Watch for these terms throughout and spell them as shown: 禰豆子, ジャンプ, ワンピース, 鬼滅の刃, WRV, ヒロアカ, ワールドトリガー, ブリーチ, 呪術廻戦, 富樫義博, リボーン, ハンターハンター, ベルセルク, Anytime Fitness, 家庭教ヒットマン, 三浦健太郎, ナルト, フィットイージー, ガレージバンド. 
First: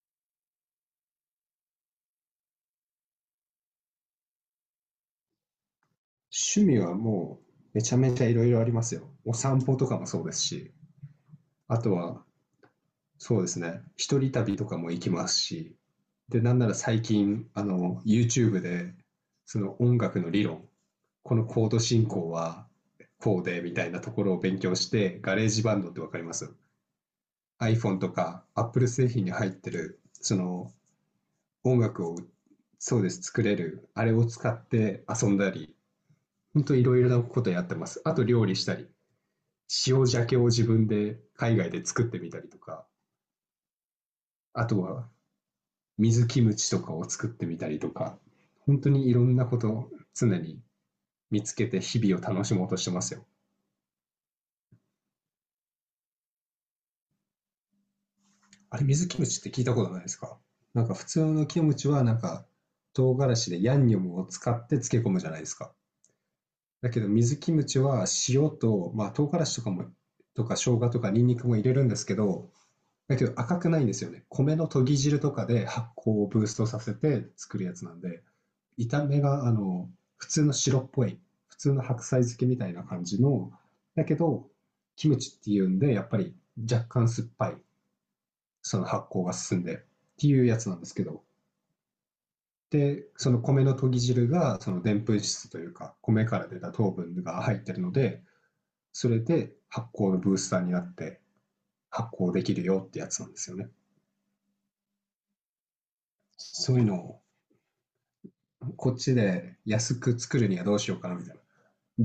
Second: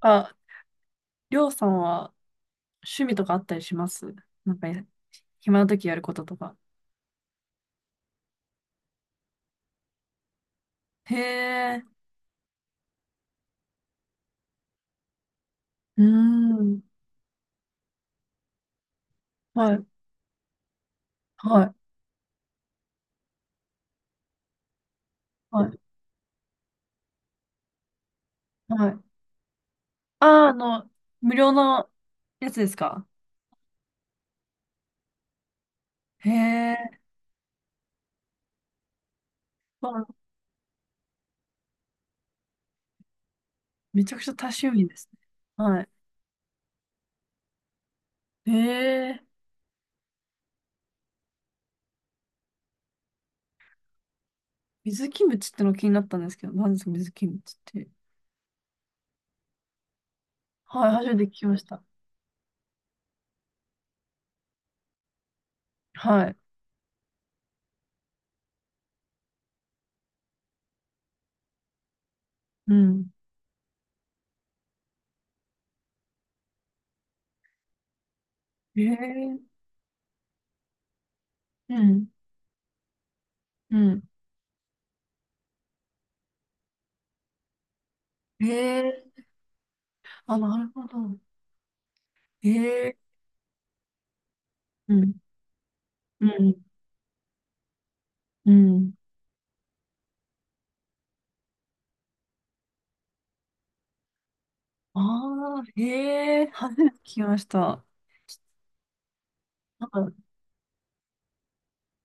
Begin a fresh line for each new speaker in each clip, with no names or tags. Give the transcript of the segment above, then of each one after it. あ、りょうさんは趣味とかあったりします？なんかや、暇な時やることとか。
趣味はもうめちゃめちゃいろいろありますよ。お散歩とかもそうですし、
へ
あ
え。
とはそうですね、一人旅とかも行きますし、
うー
で、なんなら
ん。
最近、YouTube で、そ
は
の
い。
音楽の理論、この
は
コード
い。
進行はこうで、みたいなところを勉強して、ガレー
は
ジバ
い。
ンドってわかります？ iPhone とか Apple
はい。
製品に入ってる、そ
ああ、あ
の
の、無料
音
の
楽を、
やつです
そう
か？
です、作れる、あれを使って遊んだり、
へ
本当いろ
え。
いろなことやってます。あと料理したり。塩
わ、
鮭を自分で海外で作ってみたりとか、
めちゃくちゃ多
あ
趣
と
味で
は
すね。はい。
水キムチとかを作ってみたりとか、
へ
本当にいろ
え、
んなことを常に見つけて日々を楽しもうとしてますよ。
水キムチっての気になったんですけど、何ですか、水キムチって。
あれ、水キムチって聞いたことないですか？なん
はい、
か普
初めて
通
聞き
の
ま
キ
し
ム
た。
チはなんか唐辛子でヤンニョムを使って漬け込むじゃないですか。
はい。
だけど水キムチは塩と、まあ、唐辛子とかもとか生姜とかニンニクも入れるんですけど、
うん。
だけど赤くないんですよね。米の研ぎ汁とかで発酵をブーストさせて作るやつなんで、
へ
炒め
え。
があの普通の白っぽい、普通
う
の白
ん。
菜漬けみたいな感じの、
うん。
だけど、キムチっていうんで、やっぱり若干酸っぱい、
へ
その
え。
発酵が進んでって
あ、
いう
な
や
る
つなん
ほ
ですけ
ど。
ど、
へえ。
で、その米の研ぎ汁が、そので
う
ん
ん。
ぷん質というか、米
う
から出
ん。
た糖分が入ってるので、
うん。
それで発酵のブースターになって発酵できるよってやつなんですよね。
ああ、へえ、
そ
初
ういう
め
の
て聞
を
きました。
こっちで
なん
安
か、
く作るにはどうしようかなみたいな。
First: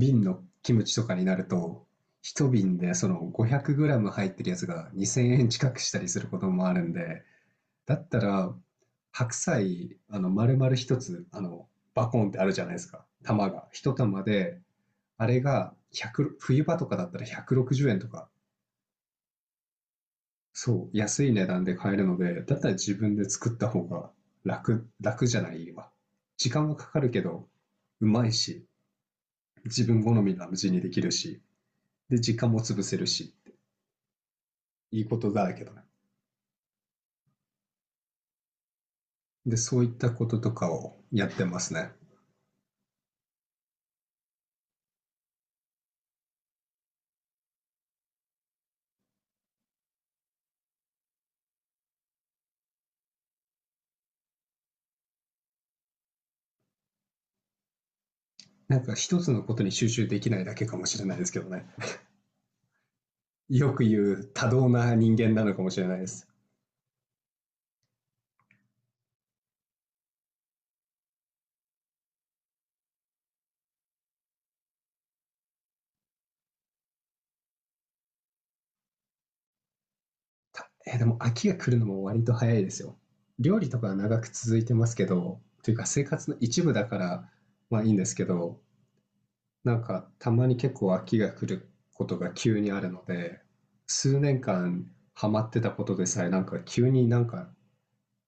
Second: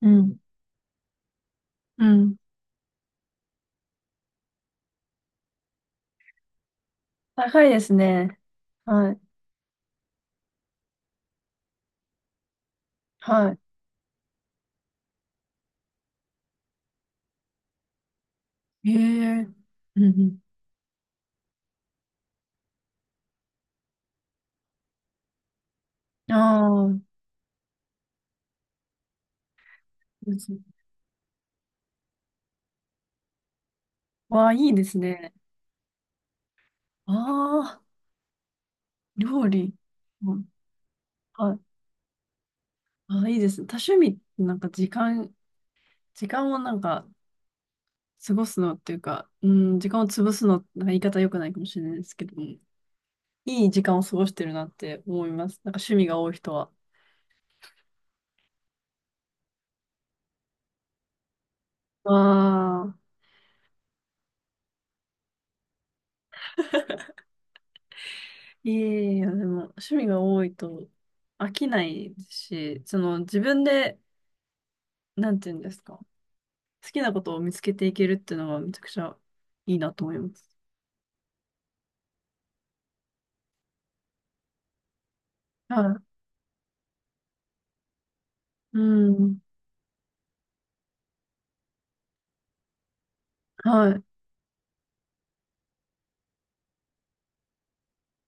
うん。
のキムチとかになると、
うん。
一瓶でその 500g 入ってるやつが2000円近くしたりすることもあるんで、
高いです
だった
ね。
ら、
はい。
白菜、丸々一つ、バコンってあるじゃないですか。玉
は
が。一玉で、あれが1冬場とかだったら160円とか、
い。へえ。うんう
そう、安い値段で買えるので、だったら自分で作った方が楽じゃないわ。
ん。
時間はか
あ
か
あ、
るけど、うまいし、自分好み
で
が無
す、
事にできるし、で、時間も潰せるし、
わあ、いいです
いいこ
ね。
とだらけだね。
ああ、料
で、
理。
そういったこ
う
と
ん。
とかをやって
はい。
ますね。
ああ、いいですね。多趣味ってなんか時間、時間をなんか過ごすのっていうか、うん、時間を潰すの、なんか言い方良くないかもしれないですけども、いい時間を過ごしてるなって思います。なんか趣味が多い人は。
なんか一つのことに集中できないだけかもしれないですけどね。
わあ、
よく言う多動な人間なのかもしれないです。
いえいえ、でも趣味が多いと飽きないし、その自分で、なんていうんですか、好きなことを見つけていけるっていうのがめちゃくちゃいいなと思います。
でも秋が来るのも割と早いですよ。料理とかは長く続いてますけど、という
は
か
い。
生活の一部だから、まあいいんですけど、
うん。
なんか、たまに結構飽きが来ることが急にあるので、
はい。
数年間ハマってたことでさえ、なんか急になんか、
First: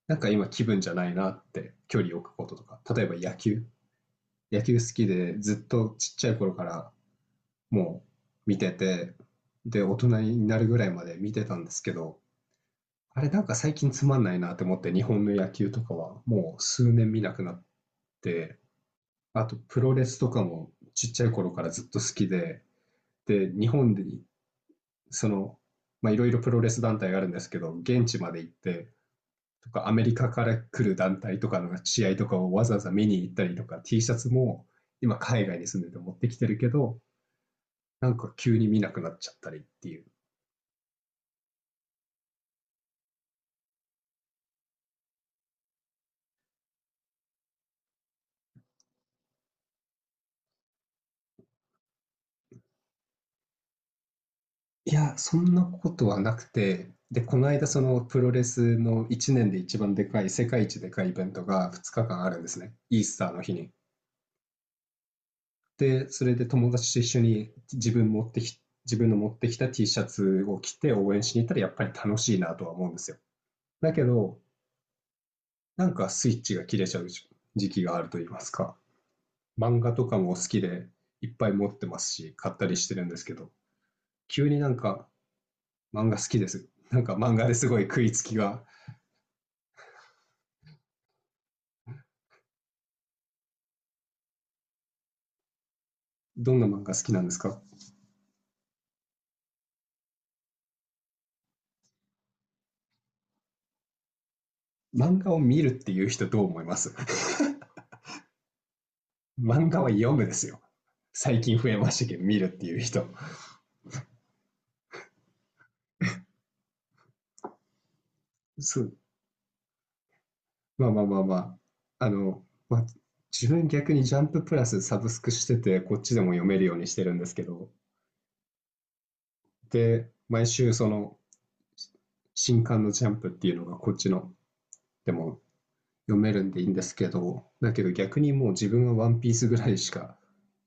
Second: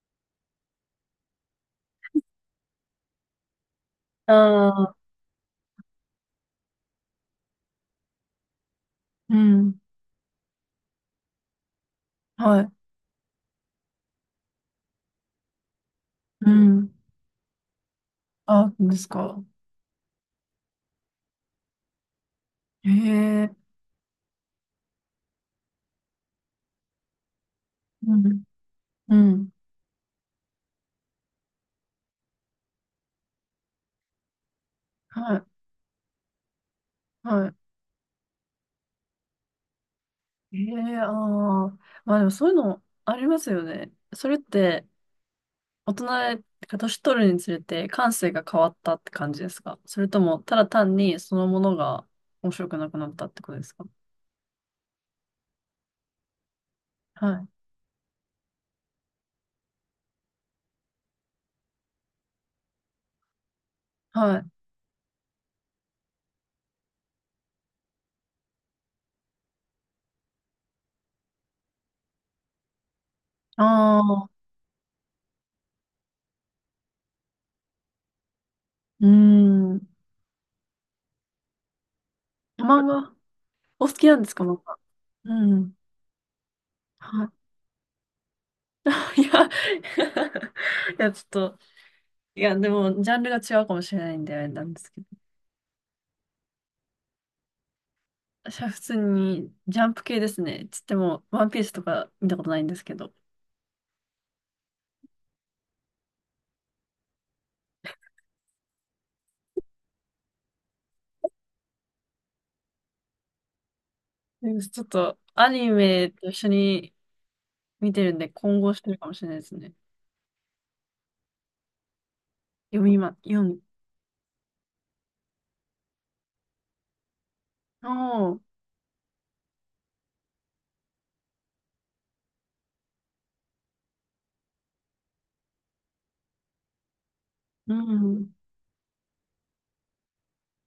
なんか今気分じゃないなって距離を置くこととか、例えば野球。野
あ
球
あ。
好きでずっとちっちゃい頃からもう見てて、
うん。
で、大人になるぐらいまで見てたんですけど、
はい。
あれなんか最近つまんないなって思って日本の野球とかは
う
もう
ん。
数年見なくなって、
あ、そうですか。
あとプロレスとかもちっちゃい頃からずっと好きで、
へ
で、
え。
日本でその、まあ、いろいろプロレス団体があるんですけど、現
う
地まで
ん。
行って、
うん。
とか、アメリカから来る団体とかの試合とかをわざわざ見に行ったりとか、T シャツも今
はい。
海外に住んでて持ってきてるけど、
は
なんか急に見なくなっちゃったりっていう。
い。へえ、ああ。まあでもそういうのありますよね。それって、大人が年取るにつれて感性が変わったって感じですか？それとも、ただ単にそのものが面白くなくなったってことですか？
いや、そんなことはなくて、で、
は
こ
い。
の間そのプロレスの1年で一番でかい、世界一でかいイベントが2日間あるんですね。イースターの日に。
はい。
で、それで友達と一緒に自分持ってき、自分の持ってきた T シャツを着て応援しに行ったらやっぱり楽しいなとは思うんですよ。だ
あ
け
あ。
ど、なんかスイッチが切れちゃう時期があると言いますか。
うー
漫
ん。
画とかも好きでいっぱい持ってますし、買ったり
漫
してるん
画、
ですけど、
お好きなんですか、
急に
漫
なん
画。
か
うん。
漫画好きです。なんか
は
漫画ですごい食いつきが。
い。いや、いや、ちょっと、いや、でも、ジャンルが違うかもしれないんで、あれなんですけど。
どんな漫画好きなんですか？
私は普通に、ジャンプ系ですね。つっても、ワンピースとか見たことないんですけど。
漫画を見るっていう人どう思います？ 漫画は読むですよ。最近増えましたけど、見るっていう人。
でもちょっと、アニメと一緒に見てるんで、混合し
そ
て
う、
るかもしれないですね。
まあまあまあまあ。あの、ま
読
あ、
みま、読
自
ん、
分逆にジャンププラスサブスクしてて、こっちでも読めるようにしてるんですけど、
おー。
で、毎週その新刊のジャンプっていうのがこっちのでも読めるんでいいんですけど、だ
う
けど逆に
ん。
もう自分はワンピースぐらいしか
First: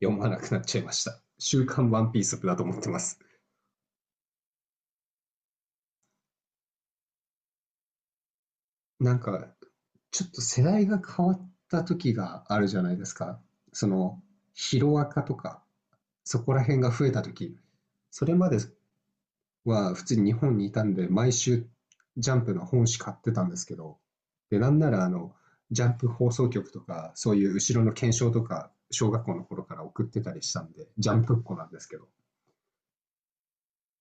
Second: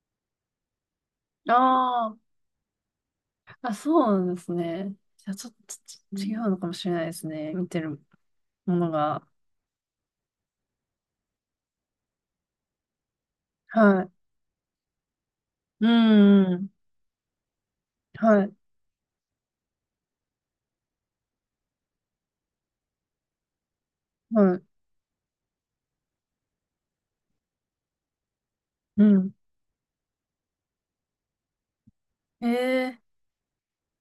読まなくなっちゃいました。
あ
週刊ワンピー
ー、
スだと思ってます。
あ、そうなんですね。じゃあ、ちょっと違うのかもしれないですね。見てるもの
なん
が。
か、ちょっと世代が変わった時があるじゃないですか。そ
はい。
の、ヒロアカとか、
う
そ
ん、
こ
う
ら
ん。
辺が増えた時、それ
は
ま
い、
では普通に日本にいたんで、毎週ジャンプの本誌買ってたんですけど、
は
で、
い、
なんならジャンプ放送局とか、そういう後ろの検証とか、
う
小学
ん。
校の頃から送ってたりしたんで、ジャンプっ子なんですけど、
ええ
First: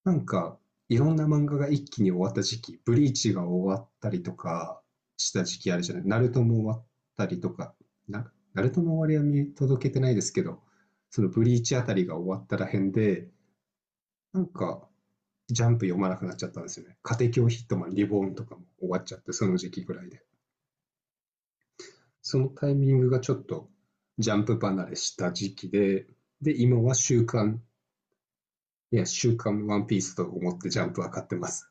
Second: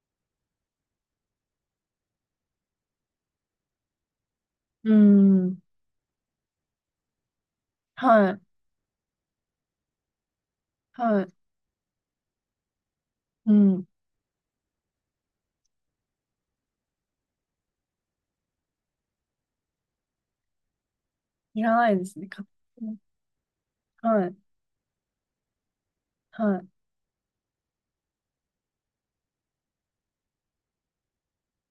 なんか、いろんな漫画が一気に終わった時期、ブリーチが終わったりとか
ー、う
した時
ん。
期あるじゃない、ナルトも終わったりとか、
は
な
い、
ナルトの終わりは見届けてないですけど、
は
その
い、
ブリーチあたりが終わったらへんで、
うん。
なんか、ジャンプ読まなくなっちゃったんですよね。家庭教ヒットマン、リボーンとかも終わっちゃって、その時期ぐらいで。
いらないですね。
そ
勝
のタイ
手
ミ
に、
ングがちょっと
は
ジ
い、
ャンプ離れした時期で、で、
はい。
今は週刊ワンピースと思ってジャンプは買ってます。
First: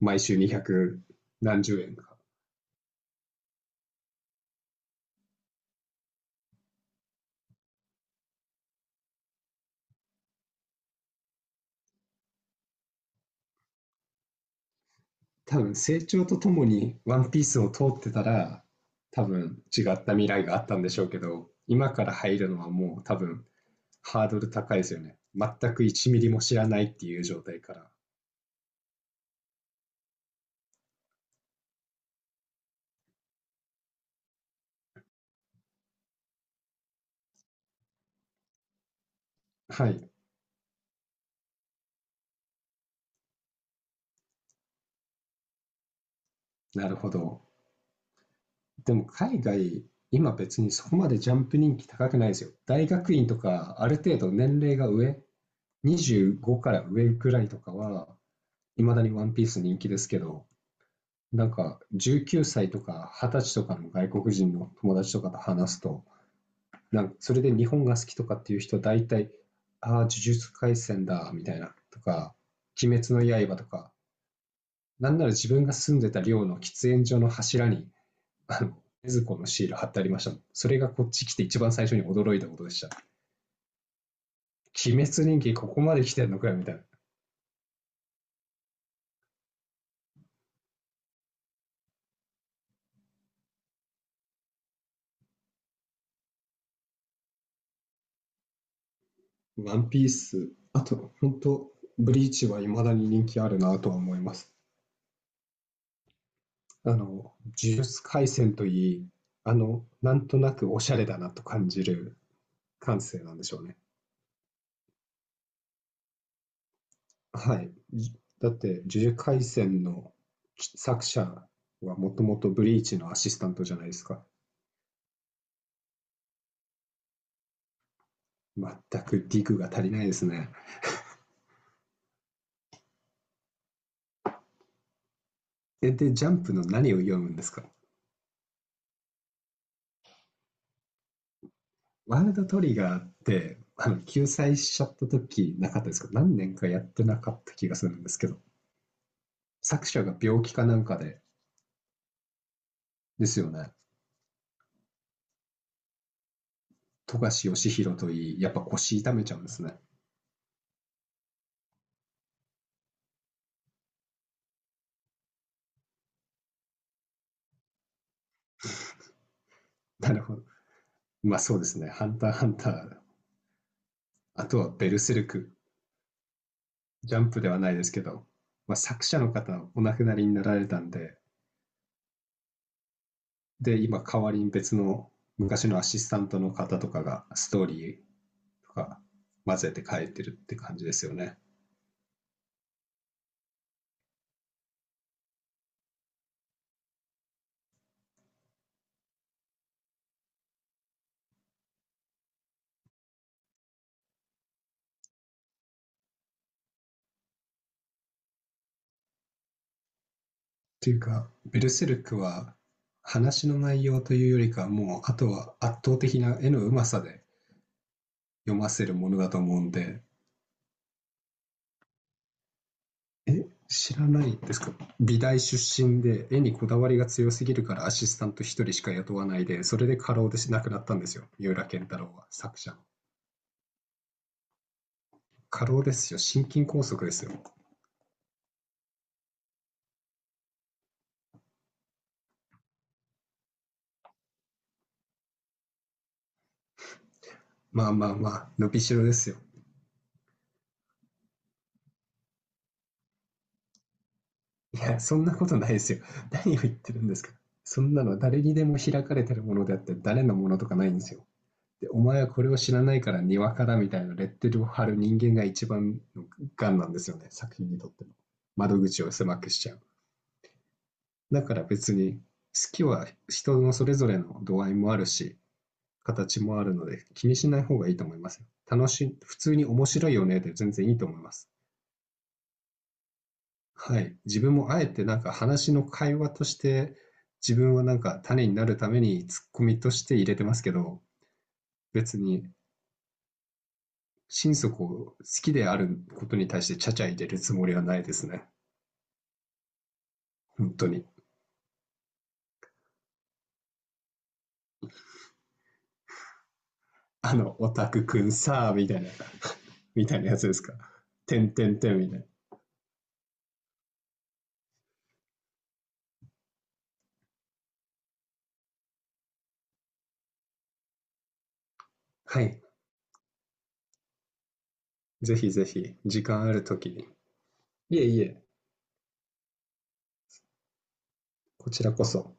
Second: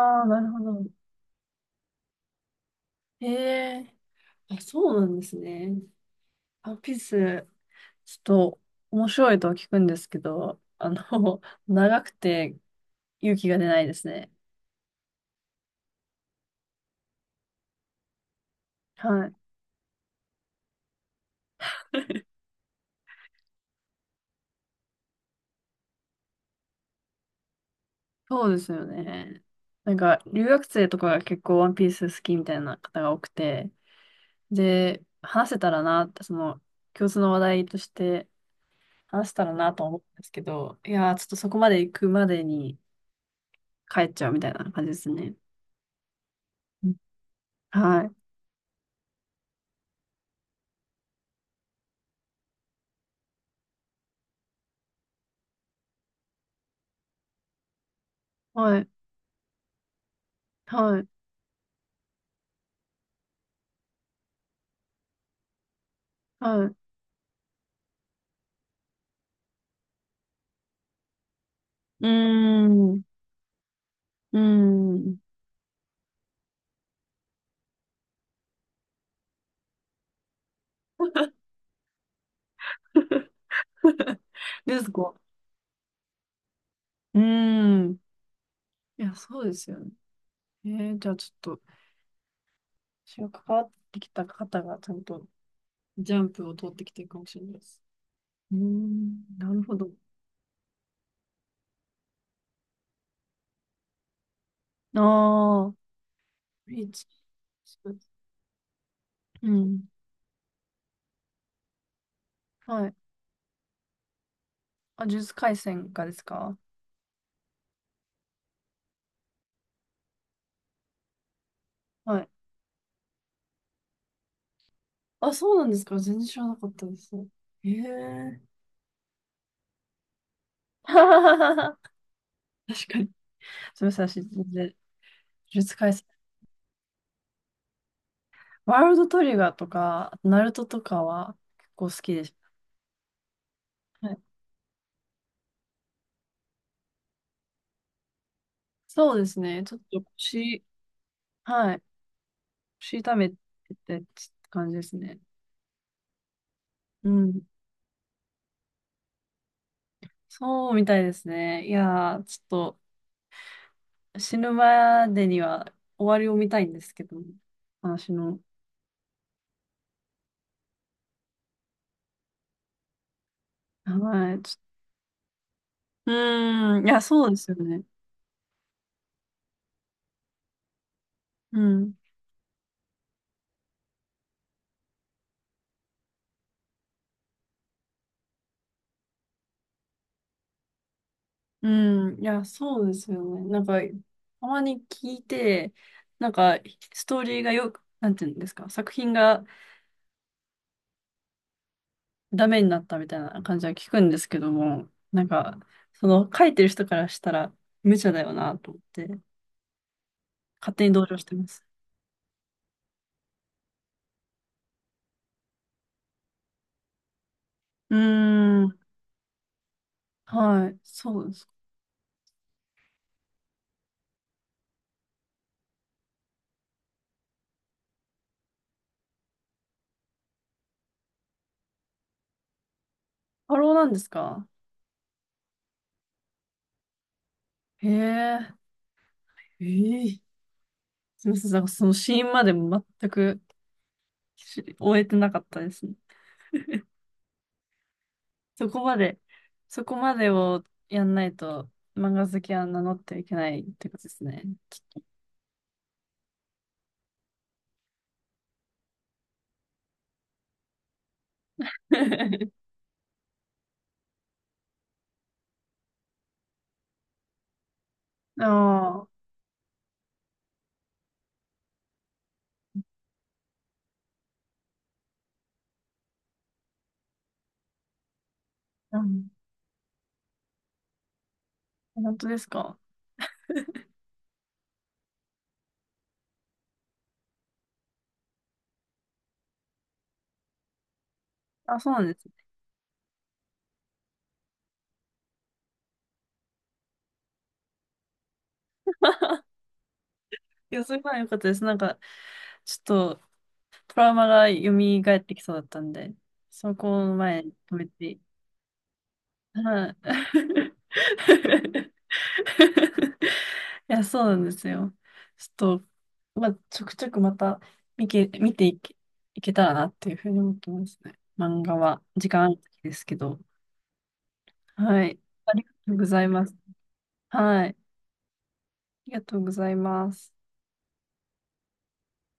毎
あ、
週
なるほど。
200何十円か。
ええー、あ、そうなんですね。ワンピース。ちょっと面白いとは聞くんですけど、あの、長くて勇気が出ないですね。
多分成長とともにワンピースを通ってたら、多
はい。
分違った未来があったんでしょうけど、今から入るのはもう多分ハードル高いですよね。全く1ミリも知らないっていう状態から。
そうですよね。なんか、留学生とかが結構ワンピース好きみたいな方が多くて、で、話せたらなって、その、共通の話題として話せたらなと
は
思っ
い、
たんですけど、いやー、ちょっとそこまで行くまでに帰っちゃうみたいな感じですね。う
な
ん、
るほど。
はい。
でも海外、今別にそこまでジャンプ人気高くないですよ。大学院とか、ある程度年齢が上、25から上くらいとかは、
は
い
い。
まだにワンピース人気ですけど、
はい。
なんか19歳とか20歳とかの外国人の友達とかと話すと、
はい。う
なんかそれで日本が好きとかっていう人大体、ああ、呪術廻戦だ、みたいな、と
ー
か、鬼
ん。
滅の刃とか、
うー
な
ん。
んなら自分が住んでた寮の喫煙所の柱に禰豆子のシール貼ってありましたもん。それがこっち来て一番最初に驚いたことでした。
です
鬼
か？
滅人気ここまで来てんのかよ、みたい
うーん。いや、そうですよね。えー、じゃあちょっと、私が関わってきた方がちゃんとジャンプを通ってきてるかもしれないです。うーん、なる
な。
ほ
ワ
ど。
ンピース、あと、本当ブリーチはいまだに人気あるなとは思います。
ああ、いいで、
呪術廻戦といい、
うん。
なんとなくおしゃれだなと感じる
はい。
感性なんでしょうね。
あ、呪術廻戦がですか？
はい。だって、呪術廻戦の作者はも
は
と
い。
もとブリーチのアシスタントじゃないですか。
あ、そうなんですか。全然知らなかったです。ええ。
全くディグが足りないですね。
確かに。すみません、私、全然、呪術
え、
廻戦。
で、ジャンプの何を読むんですか？
ワールドトリガーとか、ナルトとかは結構好き
ワー
で
ル
し
ドトリガーって、
た。はい。
救済しちゃった時なかったですか？何年かやってなかった気がするんですけど。
そうですね。ちょっ
作
と
者が病気
腰、
かなんかで、
はい。腰痛
で
めて
すよね。
って感じですね。う
富
ん。
樫義博といい、やっぱ腰痛めちゃうんですね。
そうみたいですね。いやー、ちょっと死ぬまでには終わりを見たいんですけど、話の。
なるほど。まあそうですね。ハンターハンター。
はい。
あ
ち
と
ょ、
はベルセルク。
うーん。いや、
ジャ
そう
ン
で
プで
すよ
はない
ね。
ですけど、まあ、作者の方お亡くなりになられたんで、
うん。
で、今代わりに別の昔のアシスタントの方とかがストーリーとか混ぜて書いてるって感じですよね。
うん。いや、そうですよね。なんか、たまに聞いて、なんか、ストーリーがよく、なんていうんですか、作品がダメになったみたいな感じは聞くんですけども、なんか、その書いてる人からしたら無茶だよなと思って。
っ
勝手
て
に
いう
同情し
か、
てま
ベ
す。
ルセルクは話の内容というよりかはもうあとは圧倒的な絵のうまさで
う
読
ー
ま
ん。
せるものだと思うんで、
はい。そうですか。
え、知らないですか？美大出身で絵にこだわりが強すぎるからアシスタント一人しか雇わないで、それで過労で亡くなったんですよ。三浦健太郎は作者の。
過労なんですか？
過労ですよ。心筋梗塞ですよ。
へえ。ええ、すみません。なんかその死因までも全くし終えてなかったですね。
まあまあまあ、
そ
伸び
こ
し
ま
ろで
で、
すよ。
そこまでをやんないと漫画好きは名乗ってはいけないってことですね。
いや、そんなことないですよ。何を言ってるんですか？そんなの誰にでも開かれてるものであって、誰のものとかないんですよ。で、お前はこれを 知らないからにわかだみたいなレッテルを貼る人間が一番の癌なんですよね、作品にとっての。窓口
あ
を狭くしちゃう。だから別に、好きは人のそれぞれの度合いもあるし、形もあるので、気にしない方がいいと思いますよ。楽
あ、う
しい、
ん、
普通に面白いよねで全然いいと思います。
本当ですか。
はい。自分もあえてなんか話の会話として、自分はなんか種になるためにツッコミとして入れてますけど、
あ、そうなんで
別
すね。
に心底好きであることに対してちゃちゃ入れるつもりはないですね。本
いや、
当
それ
に。
は良かったです。なんか、ちょっとトラウマが蘇ってきそうだったんで、そこの
あ
前に
の、オ
止め
タク
て。
くんさあ、みたいな、
はい。
みたいなやつですか。てんてんてんみたいな。
いや、そうなんですよ。ちょっと、まあ、ちょくちょくまた見け、見ていけ、いけたらなっていうふうに思ってますね。漫画は、時
は
間ある
い。
時ですけど。はい。
ぜひ
あり
ぜ
がと
ひ、
うござ
時
い
間
ま
あ
す。
るときに。
はい。あ
いえいえ、
りがとうございます。
こちらこそ。